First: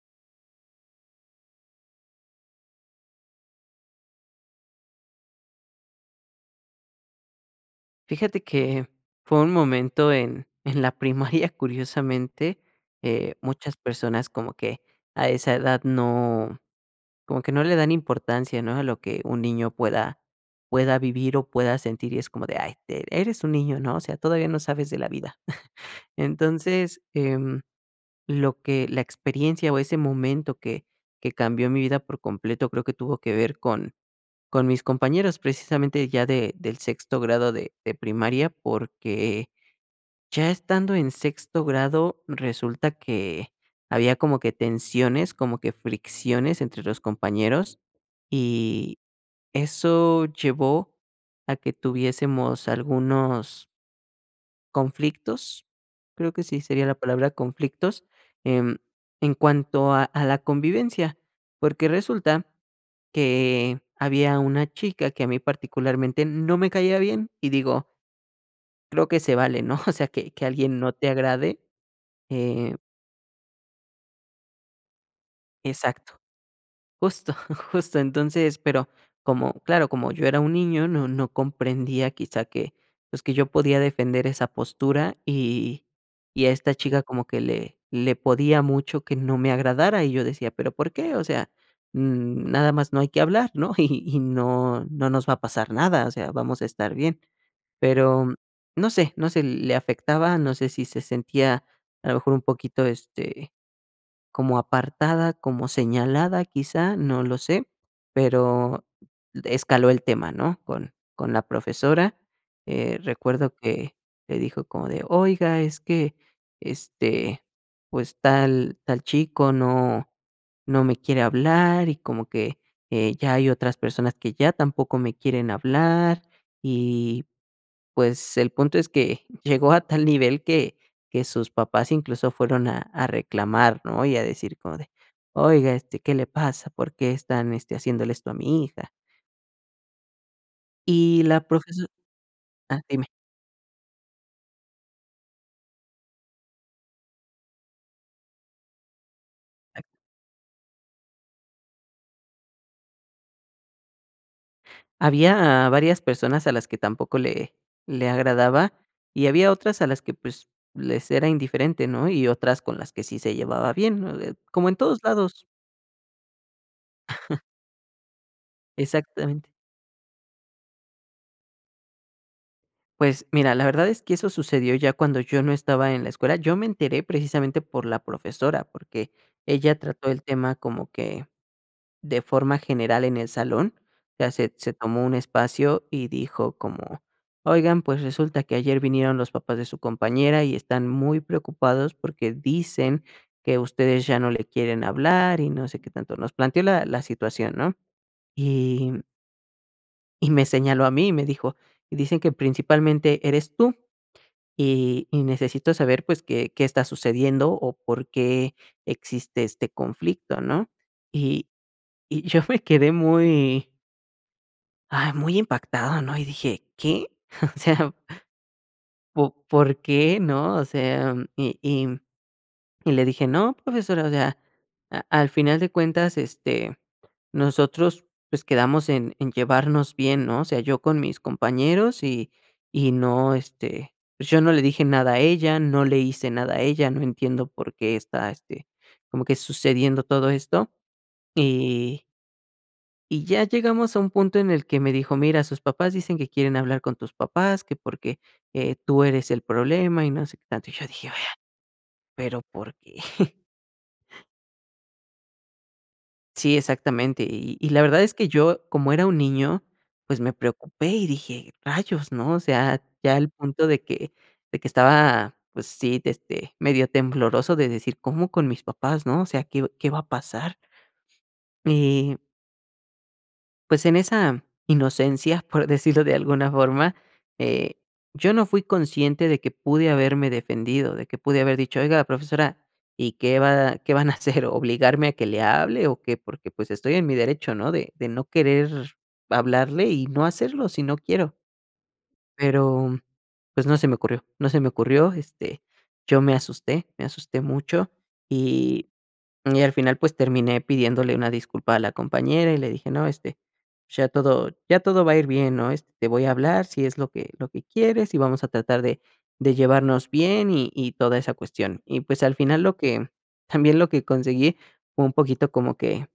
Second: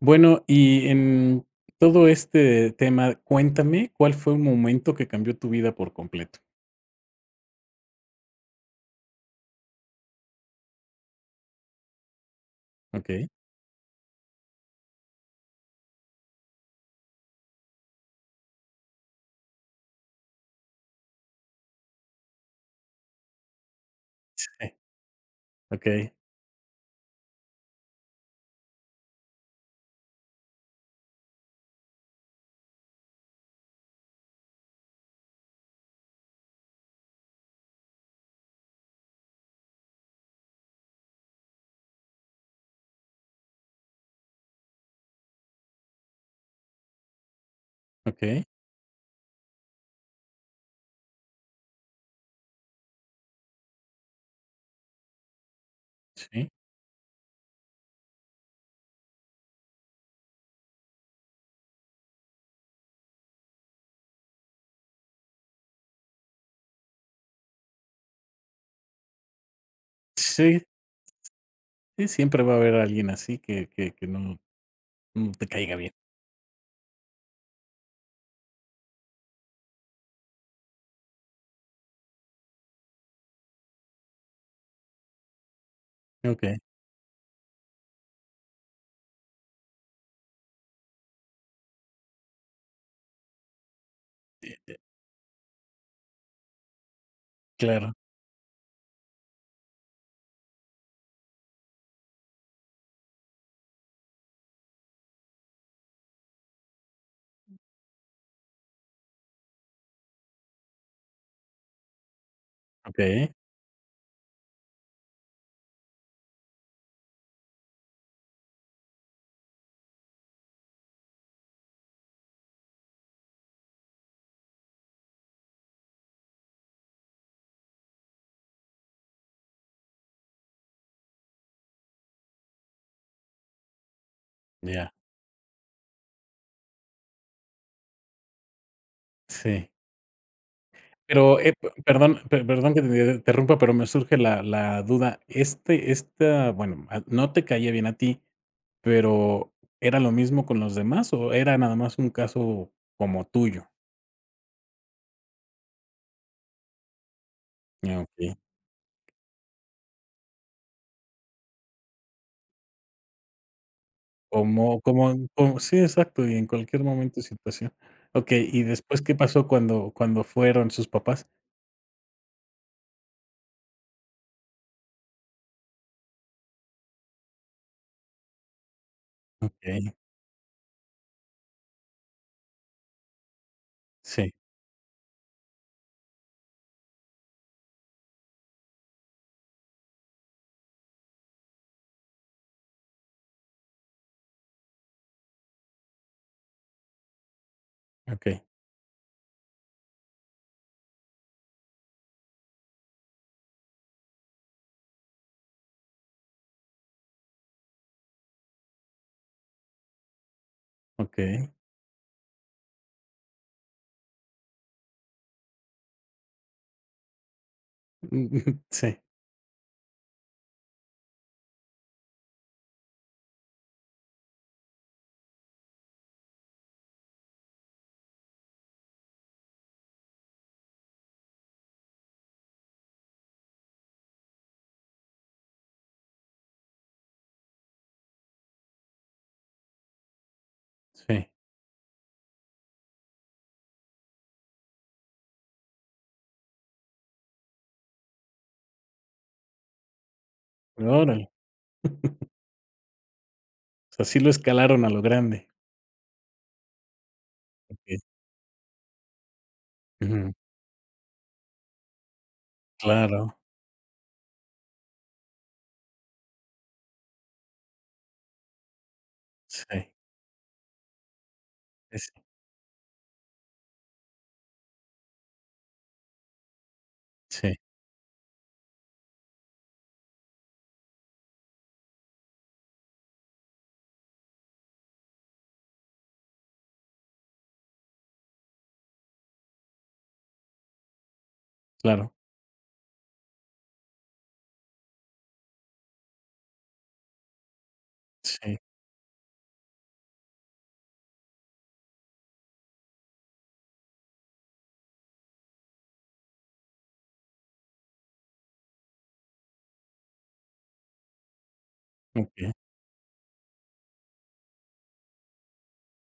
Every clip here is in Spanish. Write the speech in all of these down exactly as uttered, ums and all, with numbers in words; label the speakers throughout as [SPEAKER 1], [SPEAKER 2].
[SPEAKER 1] Bueno, y en todo este tema cuéntame, ¿cuál fue un momento, que cambió tu vida por completo?
[SPEAKER 2] Fíjate que fue un momento, en en la primaria, curiosamente,
[SPEAKER 1] Okey.
[SPEAKER 2] eh, muchas personas como que a esa edad no, como que no le dan importancia, ¿no? A lo que un niño pueda pueda vivir, o pueda sentir, y es como de, ay, de eres un niño, ¿no? O sea, todavía no
[SPEAKER 1] Sí.
[SPEAKER 2] sabes de la vida.
[SPEAKER 1] Okey.
[SPEAKER 2] Entonces, em, lo que, la experiencia o ese momento que que cambió mi vida por completo, creo que tuvo que ver con con mis compañeros, precisamente ya de del sexto grado de de primaria, porque, ya estando en sexto grado, resulta que había como que tensiones, como que fricciones entre los compañeros,
[SPEAKER 1] Okey.
[SPEAKER 2] y eso llevó a que tuviésemos algunos conflictos, creo que
[SPEAKER 1] Sí.
[SPEAKER 2] sí sería la palabra conflictos, em, en cuanto a a la convivencia, porque resulta que había una chica que a mí particularmente, no me caía bien y digo creo que se vale, ¿no? O sea, que que
[SPEAKER 1] Sí.
[SPEAKER 2] alguien no te agrade,
[SPEAKER 1] Sí, siempre va a haber
[SPEAKER 2] eh
[SPEAKER 1] alguien así, que que que no, n te caiga bien.
[SPEAKER 2] Exacto. Justo, justo, entonces, pero como, claro, como yo era un niño, no no comprendía quizá que, pues, que yo podía defender esa postura. Y y a
[SPEAKER 1] Okey.
[SPEAKER 2] esta chica como que le le podía mucho que no me agradara y yo decía, ¿pero por qué? O sea, mm, nada más no hay que hablar, ¿no? Y y
[SPEAKER 1] Y, eh
[SPEAKER 2] no no nos va a pasar nada, o sea, vamos a estar bien,
[SPEAKER 1] Claro.
[SPEAKER 2] pero no sé no sé, le afectaba, no sé si se sentía a lo mejor un poquito, este, como apartada, como señalada quizá, no lo sé, pero escaló el tema, ¿no? Con con la profesora. Eh,
[SPEAKER 1] Okey.
[SPEAKER 2] recuerdo que le dijo como de: "Oiga, es que, este, pues tal tal chico, no no me quiere hablar, y como que, eh, ya hay otras personas que ya tampoco me quieren hablar" y, pues, el punto es que llegó a tal nivel, que que sus papás incluso fueron a a reclamar, ¿no? Y a decir como de:
[SPEAKER 1] Ya.
[SPEAKER 2] "Oiga, este, ¿qué le pasa?, ¿por qué están, este, haciéndole esto a mi hija?
[SPEAKER 1] Sí.
[SPEAKER 2] Y
[SPEAKER 1] Pero,
[SPEAKER 2] la
[SPEAKER 1] eh, p
[SPEAKER 2] profeso
[SPEAKER 1] perdón, pe perdón
[SPEAKER 2] ah,
[SPEAKER 1] que
[SPEAKER 2] dime.
[SPEAKER 1] te interrumpa, pero, me surge la la duda. Este esta bueno, ah, no te caía bien a ti. Pero, ¿era lo mismo con los demás, o era nada más un caso, como tuyo?
[SPEAKER 2] Había varias personas a las que tampoco le
[SPEAKER 1] Ah,
[SPEAKER 2] le
[SPEAKER 1] okey.
[SPEAKER 2] agradaba y había otras a las que, pues, les era indiferente, ¿no?, y otras con las que sí se llevaba bien, ¿no?, de como en
[SPEAKER 1] Como
[SPEAKER 2] todos
[SPEAKER 1] como
[SPEAKER 2] lados.
[SPEAKER 1] como sí exacto, y en cualquier momento y situación, okey y después, ¿qué pasó
[SPEAKER 2] Exactamente.
[SPEAKER 1] cuando cuando fueron sus papás?
[SPEAKER 2] Pues mira, la verdad es que eso sucedió ya cuando yo no estaba en la escuela, yo me enteré precisamente por la profesora, porque ella
[SPEAKER 1] Okey.
[SPEAKER 2] trató el tema como que, de forma general en el salón, ya
[SPEAKER 1] Sí.
[SPEAKER 2] se se tomó un espacio y dijo como: "Oigan, pues resulta que ayer vinieron los papás de su compañera y están muy preocupados porque dicen que ustedes ya no le quieren hablar", y no sé qué tanto, nos planteó la la situación, ¿no?,
[SPEAKER 1] Okey.
[SPEAKER 2] y y me señaló a mí y me dijo: "Dicen que principalmente eres tú, y y necesito saber, pues, ¿qué qué está sucediendo o por qué existe este conflicto?", ¿no?, y
[SPEAKER 1] Okey.
[SPEAKER 2] y yo me quedé muy ay, muy impactado, ¿no?, y dije: "¿Qué?". O sea
[SPEAKER 1] U ujú, sí.
[SPEAKER 2] ¿Po por qué? ¿No?, o sea, y y y le dije: "No, profesora", o sea, a al final de cuentas, este, nosotros, pues, quedamos en en llevarnos bien, ¿no?, o sea, yo con mis compañeros y y no este, pues, yo no le dije nada a ella, no le hice nada a ella, no entiendo por qué está, este, como que sucediendo todo esto
[SPEAKER 1] Sí.
[SPEAKER 2] y y ya llegamos a un punto en el que me dijo: "Mira sus papás dicen que quieren hablar con tus papás, que porque, eh, tú eres el problema", y no sé qué tanto y yo dije:
[SPEAKER 1] Órale.
[SPEAKER 2] "Vea, pero ¿por qué?"
[SPEAKER 1] O sea, sí lo escalaron a lo grande.
[SPEAKER 2] Sí, exactamente, y y la
[SPEAKER 1] Okey.
[SPEAKER 2] verdad es que yo como era un niño, pues,
[SPEAKER 1] Ujú.
[SPEAKER 2] me preocupé y dije: "Rayos", ¿no?, o sea, ya el
[SPEAKER 1] Claro.
[SPEAKER 2] punto de que de que estaba, pues sí, este, medio tembloroso de decir: "¿Cómo con mis papás?, ¿no?, o sea, ¿qué qué
[SPEAKER 1] Sí.
[SPEAKER 2] va a pasar?"
[SPEAKER 1] Pues
[SPEAKER 2] Y
[SPEAKER 1] sí.
[SPEAKER 2] Pues, en esa inocencia, por decirlo de alguna forma,
[SPEAKER 1] Sí.
[SPEAKER 2] eh, yo no fui consciente de que pude haberme defendido, de que pude haber dicho: "Oiga, profesora, ¿y qué va qué van a hacer?, obligarme a que le hable, ¿o qué?", porque pues estoy en mi derecho, ¿no?, de de no querer hablarle y no hacerlo si no quiero.
[SPEAKER 1] Claro.
[SPEAKER 2] Pero, pues, no se me ocurrió, no se me ocurrió, este, yo me asusté, me asusté mucho,
[SPEAKER 1] Sí.
[SPEAKER 2] y y al final pues, terminé pidiéndole una disculpa a la compañera, y le dije: "No, este, ya todo ya todo va a ir bien, ¿no?, este, te voy a hablar si es lo que lo que quieres, y vamos a tratar de de llevarnos bien, y y toda esa cuestión", y, pues, al
[SPEAKER 1] Okey.
[SPEAKER 2] final lo que también, lo que conseguí fue un poquito como que,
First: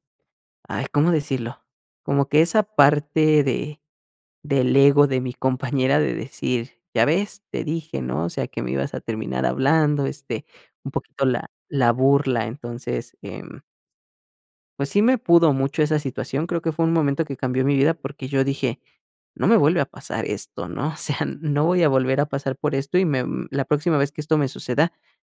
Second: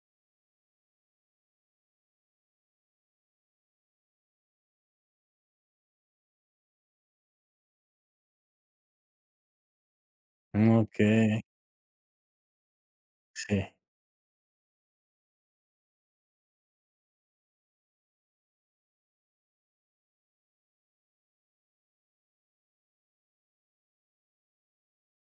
[SPEAKER 2] ay, ¿cómo decirlo?, como que esa parte de del ego de mi compañera de decir: "Ya ves, te dije, ¿no?, o sea, que me ibas a terminar hablando", este, un poquito
[SPEAKER 1] Okey.
[SPEAKER 2] la la burla, entonces, em.
[SPEAKER 1] Sí.
[SPEAKER 2] Pues sí me pudo mucho esa situación, creo que fue un momento que cambió mi vida porque yo dije: "No me vuelve a pasar esto, ¿no?", o sea, no voy a volver a pasar por esto y me mm, la próxima vez que esto me suceda,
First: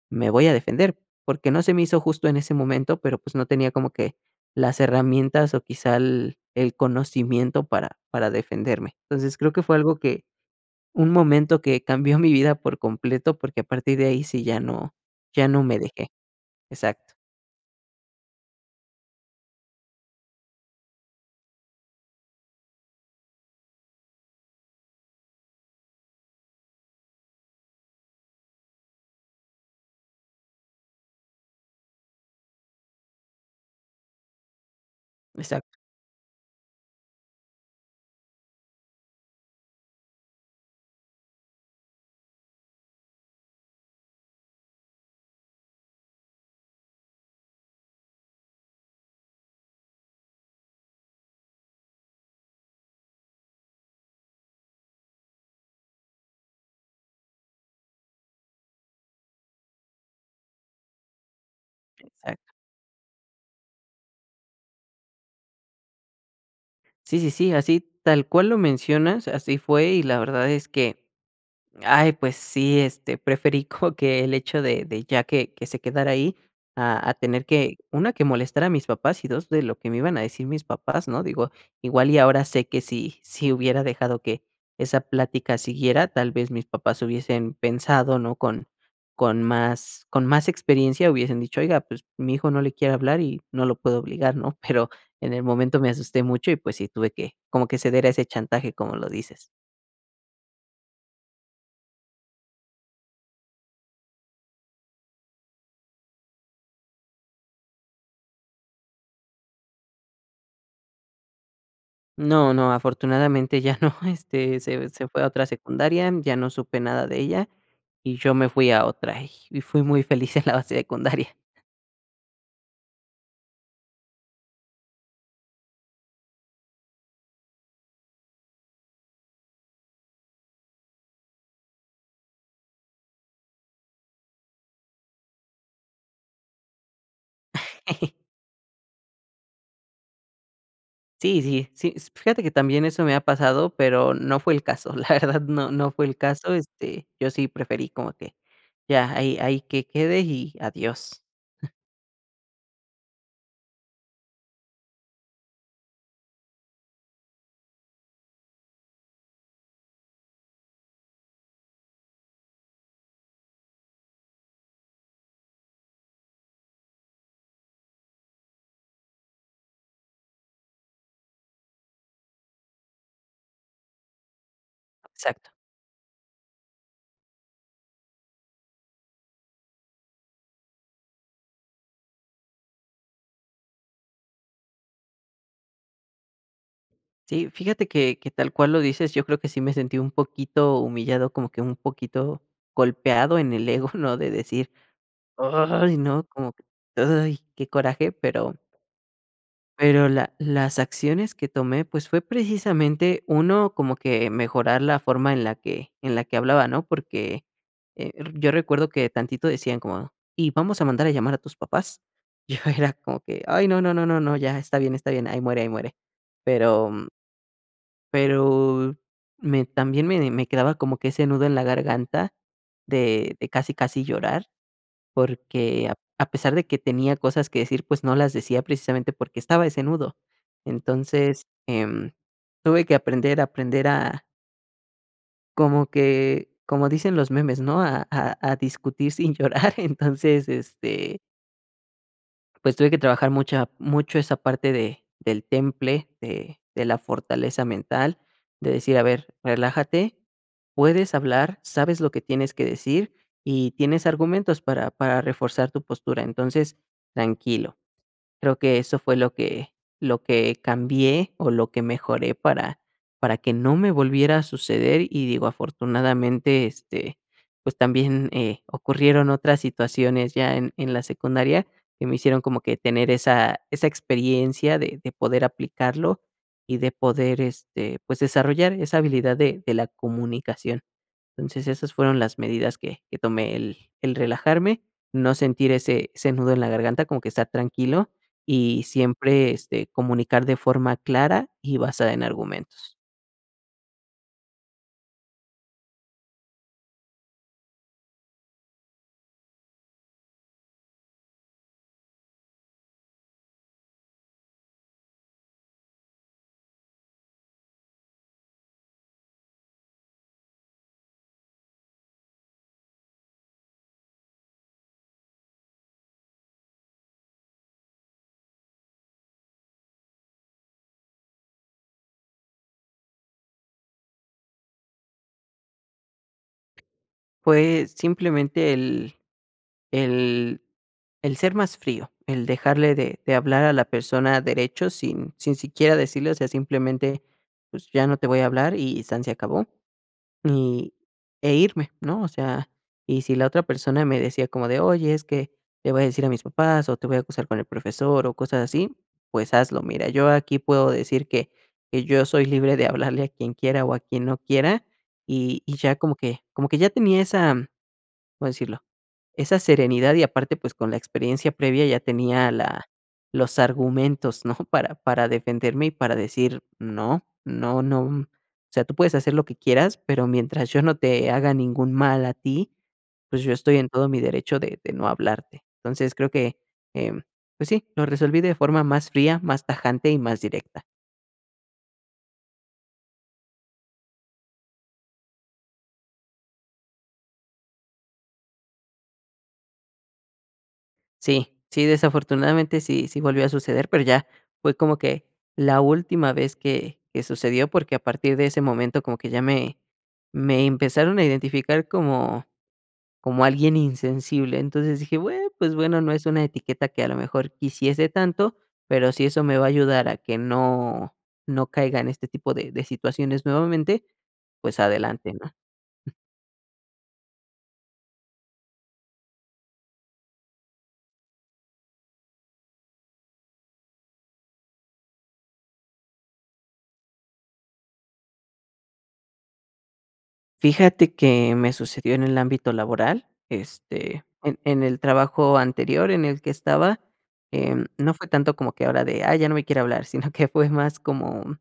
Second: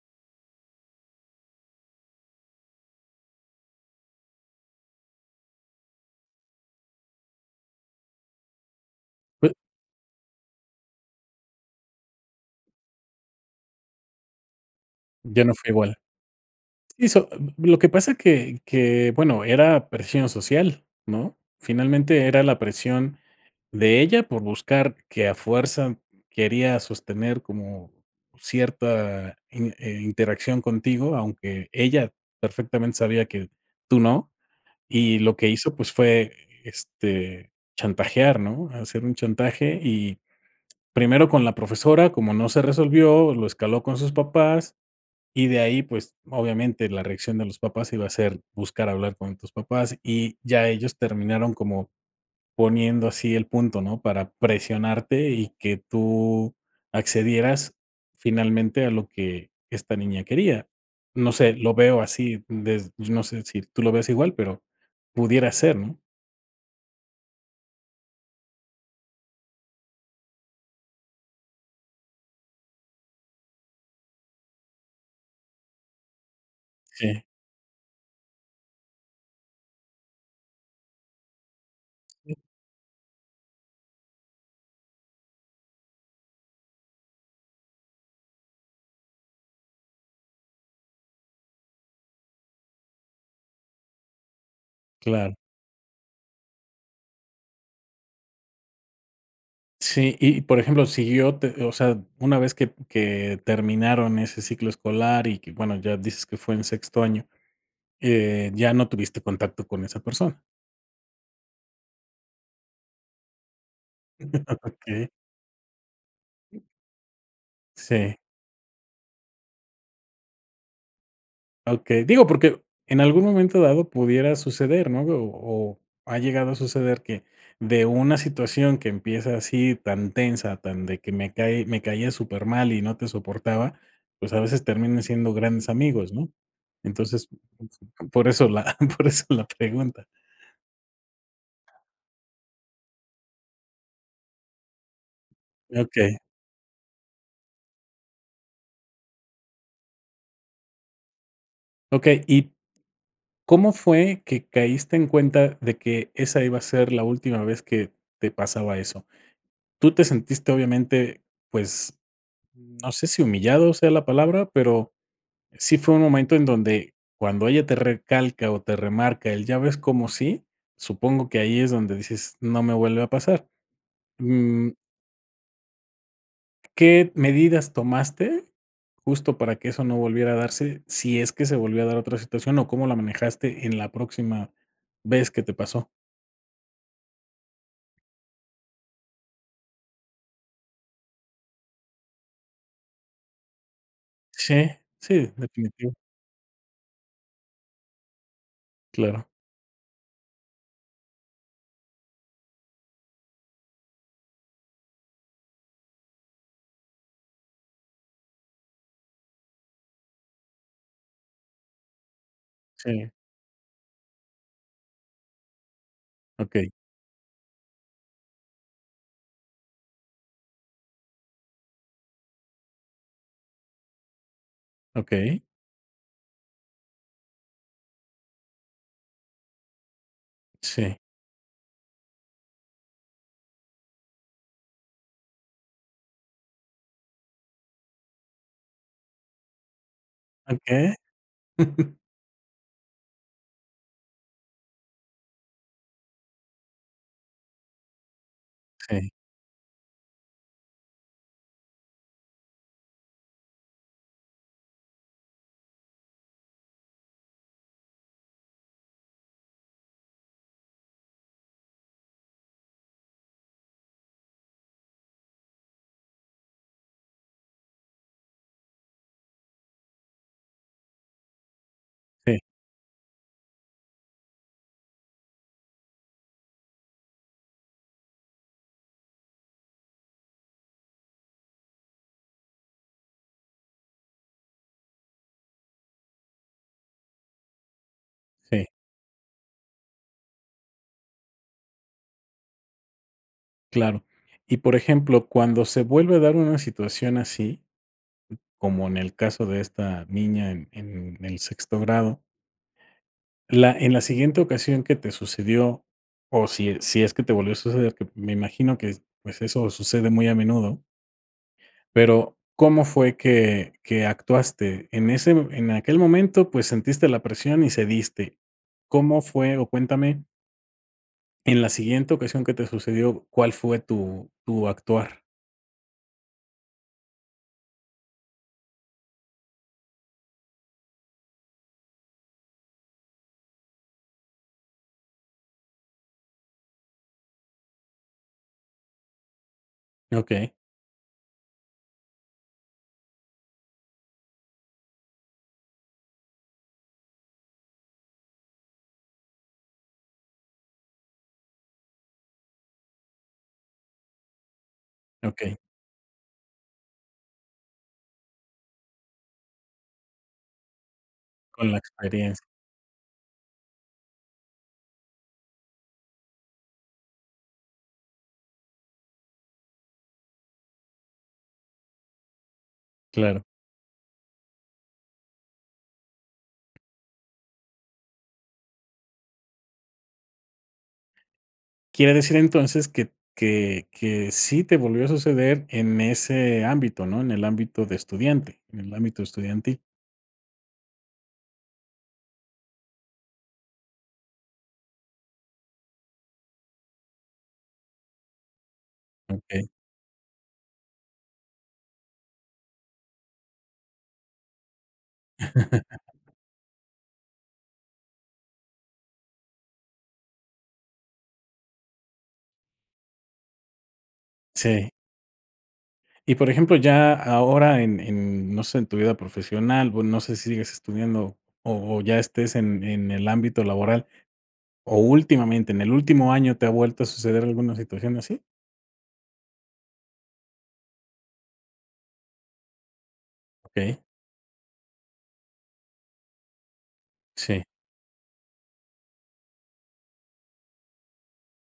[SPEAKER 2] me voy a defender, porque no se me hizo justo en ese momento, pero pues, no tenía como que, las herramientas o quizá el el conocimiento para para defenderme, entonces, creo
[SPEAKER 1] Pues
[SPEAKER 2] que fue algo que, un momento que cambió mi vida por completo porque a partir de ahí sí ya no
[SPEAKER 1] Ya
[SPEAKER 2] ya
[SPEAKER 1] no
[SPEAKER 2] no
[SPEAKER 1] fue
[SPEAKER 2] me
[SPEAKER 1] igual.
[SPEAKER 2] dejé,
[SPEAKER 1] Si
[SPEAKER 2] exacto.
[SPEAKER 1] so lo que pasa que que, bueno, era presión social, ¿no?, finalmente era la presión, de ella por buscar que a fuerza quería sostener como cierta, in eh, interacción contigo, aunque ella perfectamente sabía, que tú no, y lo que hizo,
[SPEAKER 2] Exacto.
[SPEAKER 1] pues fue, este, chantajear, ¿no?, hacer un chantaje, y, primero con la profesora como no se resolvió, lo escaló con sus papás, y de ahí, pues, obviamente, la reacción de los papás iba a ser buscar hablar con tus papás, y ya ellos terminaron como poniendo así el punto, ¿no?, para presionarte y que tú accedieras finalmente a lo que esta niña quería, no sé, lo veo así,
[SPEAKER 2] Exacto.
[SPEAKER 1] des no sé si tú lo veas igual, pero pudiera ser, ¿no?
[SPEAKER 2] Sí, sí, sí, así tal cual lo mencionas, así fue y la verdad es que, ay, pues sí, este, preferí como que el hecho, de de ya que que se quedara ahí a a
[SPEAKER 1] Sí.
[SPEAKER 2] tener que, una que molestar a mis papás y dos de lo que me iban a decir mis papás, ¿no? Digo, igual y ahora sé que si si hubiera dejado que esa plática siguiera, tal vez mis papás hubiesen pensado, ¿no? Con con más con más experiencia hubiesen dicho: "Oiga, pues mi hijo no le quiere hablar y no lo puedo obligar, ¿no?" Pero, en
[SPEAKER 1] Claro.
[SPEAKER 2] el momento me asusté mucho y, pues sí, tuve que, como que ceder a ese chantaje, como lo dices.
[SPEAKER 1] Sí, y por ejemplo, si yo te, o sea, una vez que que terminaron ese ciclo escolar, y que bueno ya dices que fue en sexto año, eh, ¿ya no tuviste contacto con esa persona?
[SPEAKER 2] No no, afortunadamente ya no, este, se se
[SPEAKER 1] Okey.
[SPEAKER 2] fue a otra secundaria, ya no supe nada de ella
[SPEAKER 1] Sí.
[SPEAKER 2] y yo me fui a otra, y y fui muy feliz en la secundaria.
[SPEAKER 1] Okey, digo porque en algún momento dado pudiera suceder, ¿no? O o ha llegado a suceder que de una situación que empieza así tan tensa, tan de que me cae me caías súper mal y no te soportaba, pues, a veces terminan siendo grandes amigos, ¿no? Entonces [unintelligible] por eso la por eso la pregunta.
[SPEAKER 2] Sí, sí, sí, esp f fíjate que también eso me ha pasado, pero, no fue el caso, la verdad no no fue el
[SPEAKER 1] Okey.
[SPEAKER 2] caso, este, yo sí preferí como que ya, ahí ahí que quede y adiós.
[SPEAKER 1] Okey, y, ¿cómo fue que caíste en cuenta de que esa iba a ser la última vez que te pasaba eso? Tú te sentiste obviamente, pues, no sé si humillado, sea la palabra, pero, sí fue un momento en donde cuando ella te recalca, o te remarca el: "¿Ya ves, como sí?" Supongo que ahí es donde dices: "No me vuelve a pasar". Mm.
[SPEAKER 2] Exacto.
[SPEAKER 1] ¿Qué medidas tomaste justo para que eso no volviera a darse? Si es que se volvió a dar otra situación, o, ¿cómo la manejaste en la próxima vez que te pasó?
[SPEAKER 2] Sí, fíjate que que tal cual lo dices, yo creo que sí me sentí un poquito humillado, como que un poquito golpeado en el ego, ¿no? De decir:
[SPEAKER 1] Sí, sí, definitivo.
[SPEAKER 2] "Ay, no, como que, uy, qué coraje", pero
[SPEAKER 1] Claro.
[SPEAKER 2] pero la las acciones que tomé, pues, fue precisamente uno como que mejorar la forma en la que en la que hablaba, ¿no? Porque, eh, r yo recuerdo que tantito decían como: "Y vamos a mandar a llamar a tus papás". Yo era
[SPEAKER 1] Sí.
[SPEAKER 2] como que: "Ay, no, no, no, no, ya está bien, está bien, ahí muere, ahí muere".
[SPEAKER 1] Okey.
[SPEAKER 2] Pero, m pero, me también me de me quedaba como que ese nudo en la garganta de de casi casi llorar,
[SPEAKER 1] Okey.
[SPEAKER 2] porque ap a pesar de que tenía cosas que decir, pues, no las decía precisamente porque estaba ese nudo.
[SPEAKER 1] Sí.
[SPEAKER 2] Entonces, em, tuve que aprender aprender a Como que, como dicen los memes, ¿no? A a a discutir sin llorar, entonces
[SPEAKER 1] Okey.
[SPEAKER 2] este Pues tuve que trabajar mucha mucho esa parte de del temple de de la fortaleza mental, de decir: "A
[SPEAKER 1] Sí.
[SPEAKER 2] ver relájate, puedes hablar, sabes lo que tienes que decir, y tienes argumentos para para reforzar tu postura. Entonces, tranquilo", creo que eso fue lo que lo que cambié, o, lo que mejoré para para que no me volviera a suceder, y digo afortunadamente, este, pues, también, eh, ocurrieron otras situaciones ya en en la secundaria que me
[SPEAKER 1] Sí.
[SPEAKER 2] hicieron como que tener esa esa experiencia de de poder aplicarlo, y de poder, este, pues, desarrollar esa habilidad de de la comunicación. Entonces, esas fueron las medidas que que tomé el el relajarme, no sentir ese ese nudo en la garganta como que estar tranquilo,
[SPEAKER 1] Sí.
[SPEAKER 2] y siempre, este, comunicar de forma clara, y basada en argumentos.
[SPEAKER 1] Claro y, por ejemplo, ¿cuándo se vuelve a dar una situación así? Como en el caso de esta niña en en el sexto grado. La en la siguiente ocasión que te sucedió, o, si si es que te volvió a suceder, que me imagino que s pues, eso sucede muy a menudo. Pero, ¿cómo fue que que actuaste? En ese mome en aquel momento, pues, sentiste la presión y cediste, ¿cómo fue? O, cuéntame en la siguiente ocasión que te sucedió, ¿cuál fue tu tu actuar?
[SPEAKER 2] Fue simplemente el el el ser más frío, el dejarle de de hablar a la persona derecho, sin sin siquiera decirle, o sea, simplemente: "Pues, ya no te voy a hablar", y san se acabó,
[SPEAKER 1] Okey.
[SPEAKER 2] y e, irme, ¿no? O sea, y si la otra persona me decía como de: "Oye, es que le voy a decir a mis papás, o, te voy a acusar con el profesor", o, cosas así, pues, hazlo, mira, yo aquí puedo decir que que yo soy libre de hablarle a quien quiera, o, a quien no quiera,
[SPEAKER 1] Okey.
[SPEAKER 2] y y ya como que como que ya tenía esa, ¿cómo decirlo? Esa serenidad, y aparte, pues, con la experiencia
[SPEAKER 1] Con la
[SPEAKER 2] previa ya
[SPEAKER 1] experiencia.
[SPEAKER 2] tenía la los argumentos, ¿no? Para para defenderme, y para decir: "No, no, no. O sea, tú puedes hacer lo que quieras, pero mientras yo no te haga ningún mal a ti, pues,
[SPEAKER 1] Claro.
[SPEAKER 2] yo estoy en todo mi derecho de de no hablarte". Entonces, creo que, em, pues sí, lo resolví de forma más fría, más tajante y más directa.
[SPEAKER 1] Quiere decir entonces que que que sí te volvió a suceder en ese ámbito, ¿no? En el ámbito de estudiante, en el ámbito estudiantil.
[SPEAKER 2] Sí, sí, desafortunadamente sí, sí volvió a suceder, pero ya fue como que la última vez que que sucedió, porque a partir de ese momento como que ya
[SPEAKER 1] Okey.
[SPEAKER 2] me me empezaron a identificar como como alguien insensible. Entonces dije, bue pues bueno, no es una etiqueta que a lo mejor quisiese tanto, pero si eso me va a ayudar a que no no caiga en este tipo de situaciones nuevamente, pues
[SPEAKER 1] Sí.
[SPEAKER 2] adelante, ¿no?
[SPEAKER 1] Y por ejemplo, ya ahora en en no sé, en tu vida profesional bue no sé si sigas estudiando, o o ya estés en en el ámbito laboral o últimamente en el último año, ¿te ha vuelto a suceder alguna situación así?
[SPEAKER 2] Fíjate que me sucedió en el ámbito laboral,
[SPEAKER 1] Okey.
[SPEAKER 2] este, en en el trabajo anterior en el que estaba,
[SPEAKER 1] Sí.
[SPEAKER 2] eh, no fue tanto como que ahora de: "Ah, ya no me quiere hablar", sino que fue más como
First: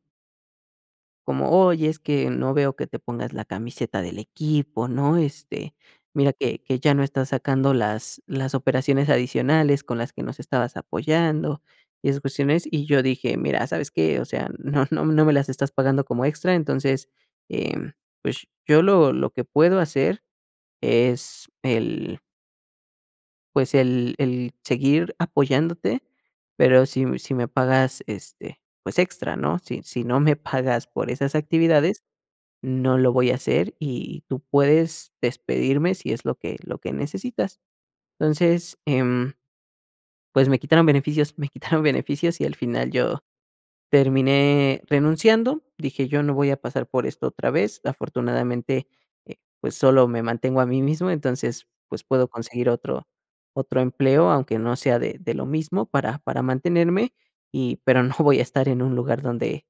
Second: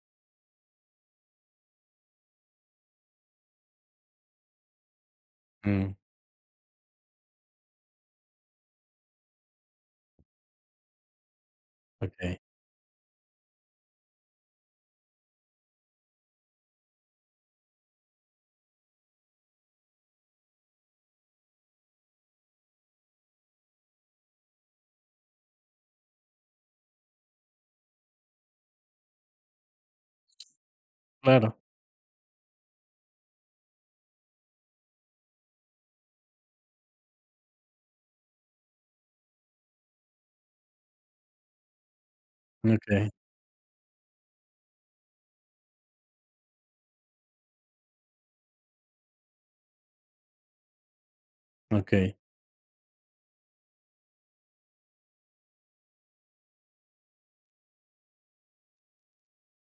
[SPEAKER 2] como: "Oye, es que no veo que te pongas la camiseta del equipo, ¿no? Este,
[SPEAKER 1] Mm.
[SPEAKER 2] mira que que ya no estás sacando las las operaciones adicionales con las que nos estabas apoyando". Esas
[SPEAKER 1] Okey.
[SPEAKER 2] cuestiones y yo dije: "Mira, ¿sabes que?, o sea, no no no me las estás pagando como extra, entonces eh, pues yo lo lo que puedo hacer es el" "pues, el el seguir apoyándote. Pero sí sí me pagas este, pues, extra, ¿no? Sí sí, no me pagas por esas
[SPEAKER 1] Claro.
[SPEAKER 2] actividades, no lo voy a hacer y tú puedes despedirme si es lo que lo que necesitas". Entonces, em, pues me quitaron beneficios, me quitaron beneficios y al final
[SPEAKER 1] Okey.
[SPEAKER 2] yo terminé renunciando, dije: "Yo no voy a pasar por esto otra vez". Afortunadamente, eh, pues solo me mantengo a mí mismo, entonces, pues
[SPEAKER 1] Okey.
[SPEAKER 2] puedo conseguir otro otro empleo aunque no sea de de lo mismo para para mantenerme y pero no voy a estar en un lugar donde,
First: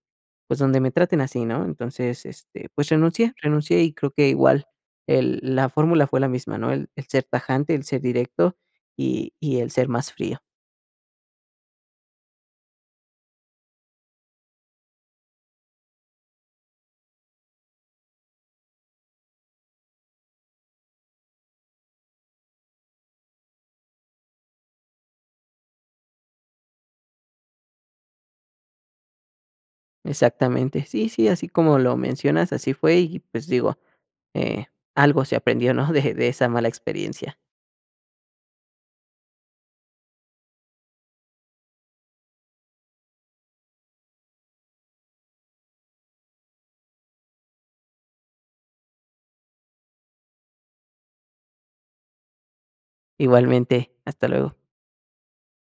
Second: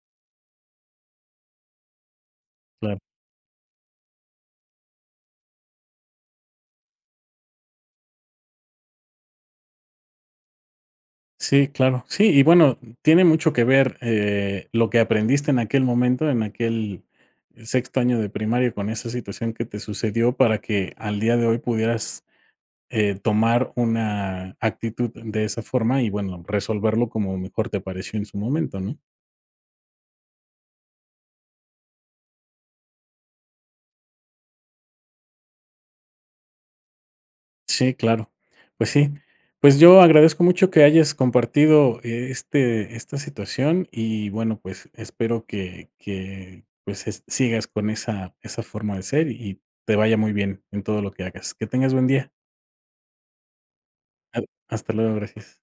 [SPEAKER 2] pues, donde me traten así, ¿no? Entonces, este, pues
[SPEAKER 1] Claro.
[SPEAKER 2] renuncié renuncié y creo que igual el la fórmula fue la misma, ¿no? El el ser tajante, el ser directo y y el ser más frío.
[SPEAKER 1] Sí, claro. Sí, y bueno, tiene mucho que ver, eh, lo que aprendiste en aquel momento, en aquel sexto año de primaria con esa situación que te sucedió para que al día de hoy pudieras, eh, tomar una actitud de esa forma y, bueno, resolverlo como mejor te apareció en su momento, ¿no?
[SPEAKER 2] Exactamente, sí, sí, así como lo mencionas, así fue y, pues digo, eh, algo se aprendió, ¿no? De de esa mala experiencia.
[SPEAKER 1] Sí, claro. Pues sí. Pues yo agradezco mucho que hayas compartido e este esta situación y bueno pues espero que que pues es sigas con esa esa forma de ser y te vaya muy bien en todo lo que hagas. Que tengas buen día.
[SPEAKER 2] Igualmente, hasta
[SPEAKER 1] Claro,
[SPEAKER 2] luego.
[SPEAKER 1] hasta luego, gracias.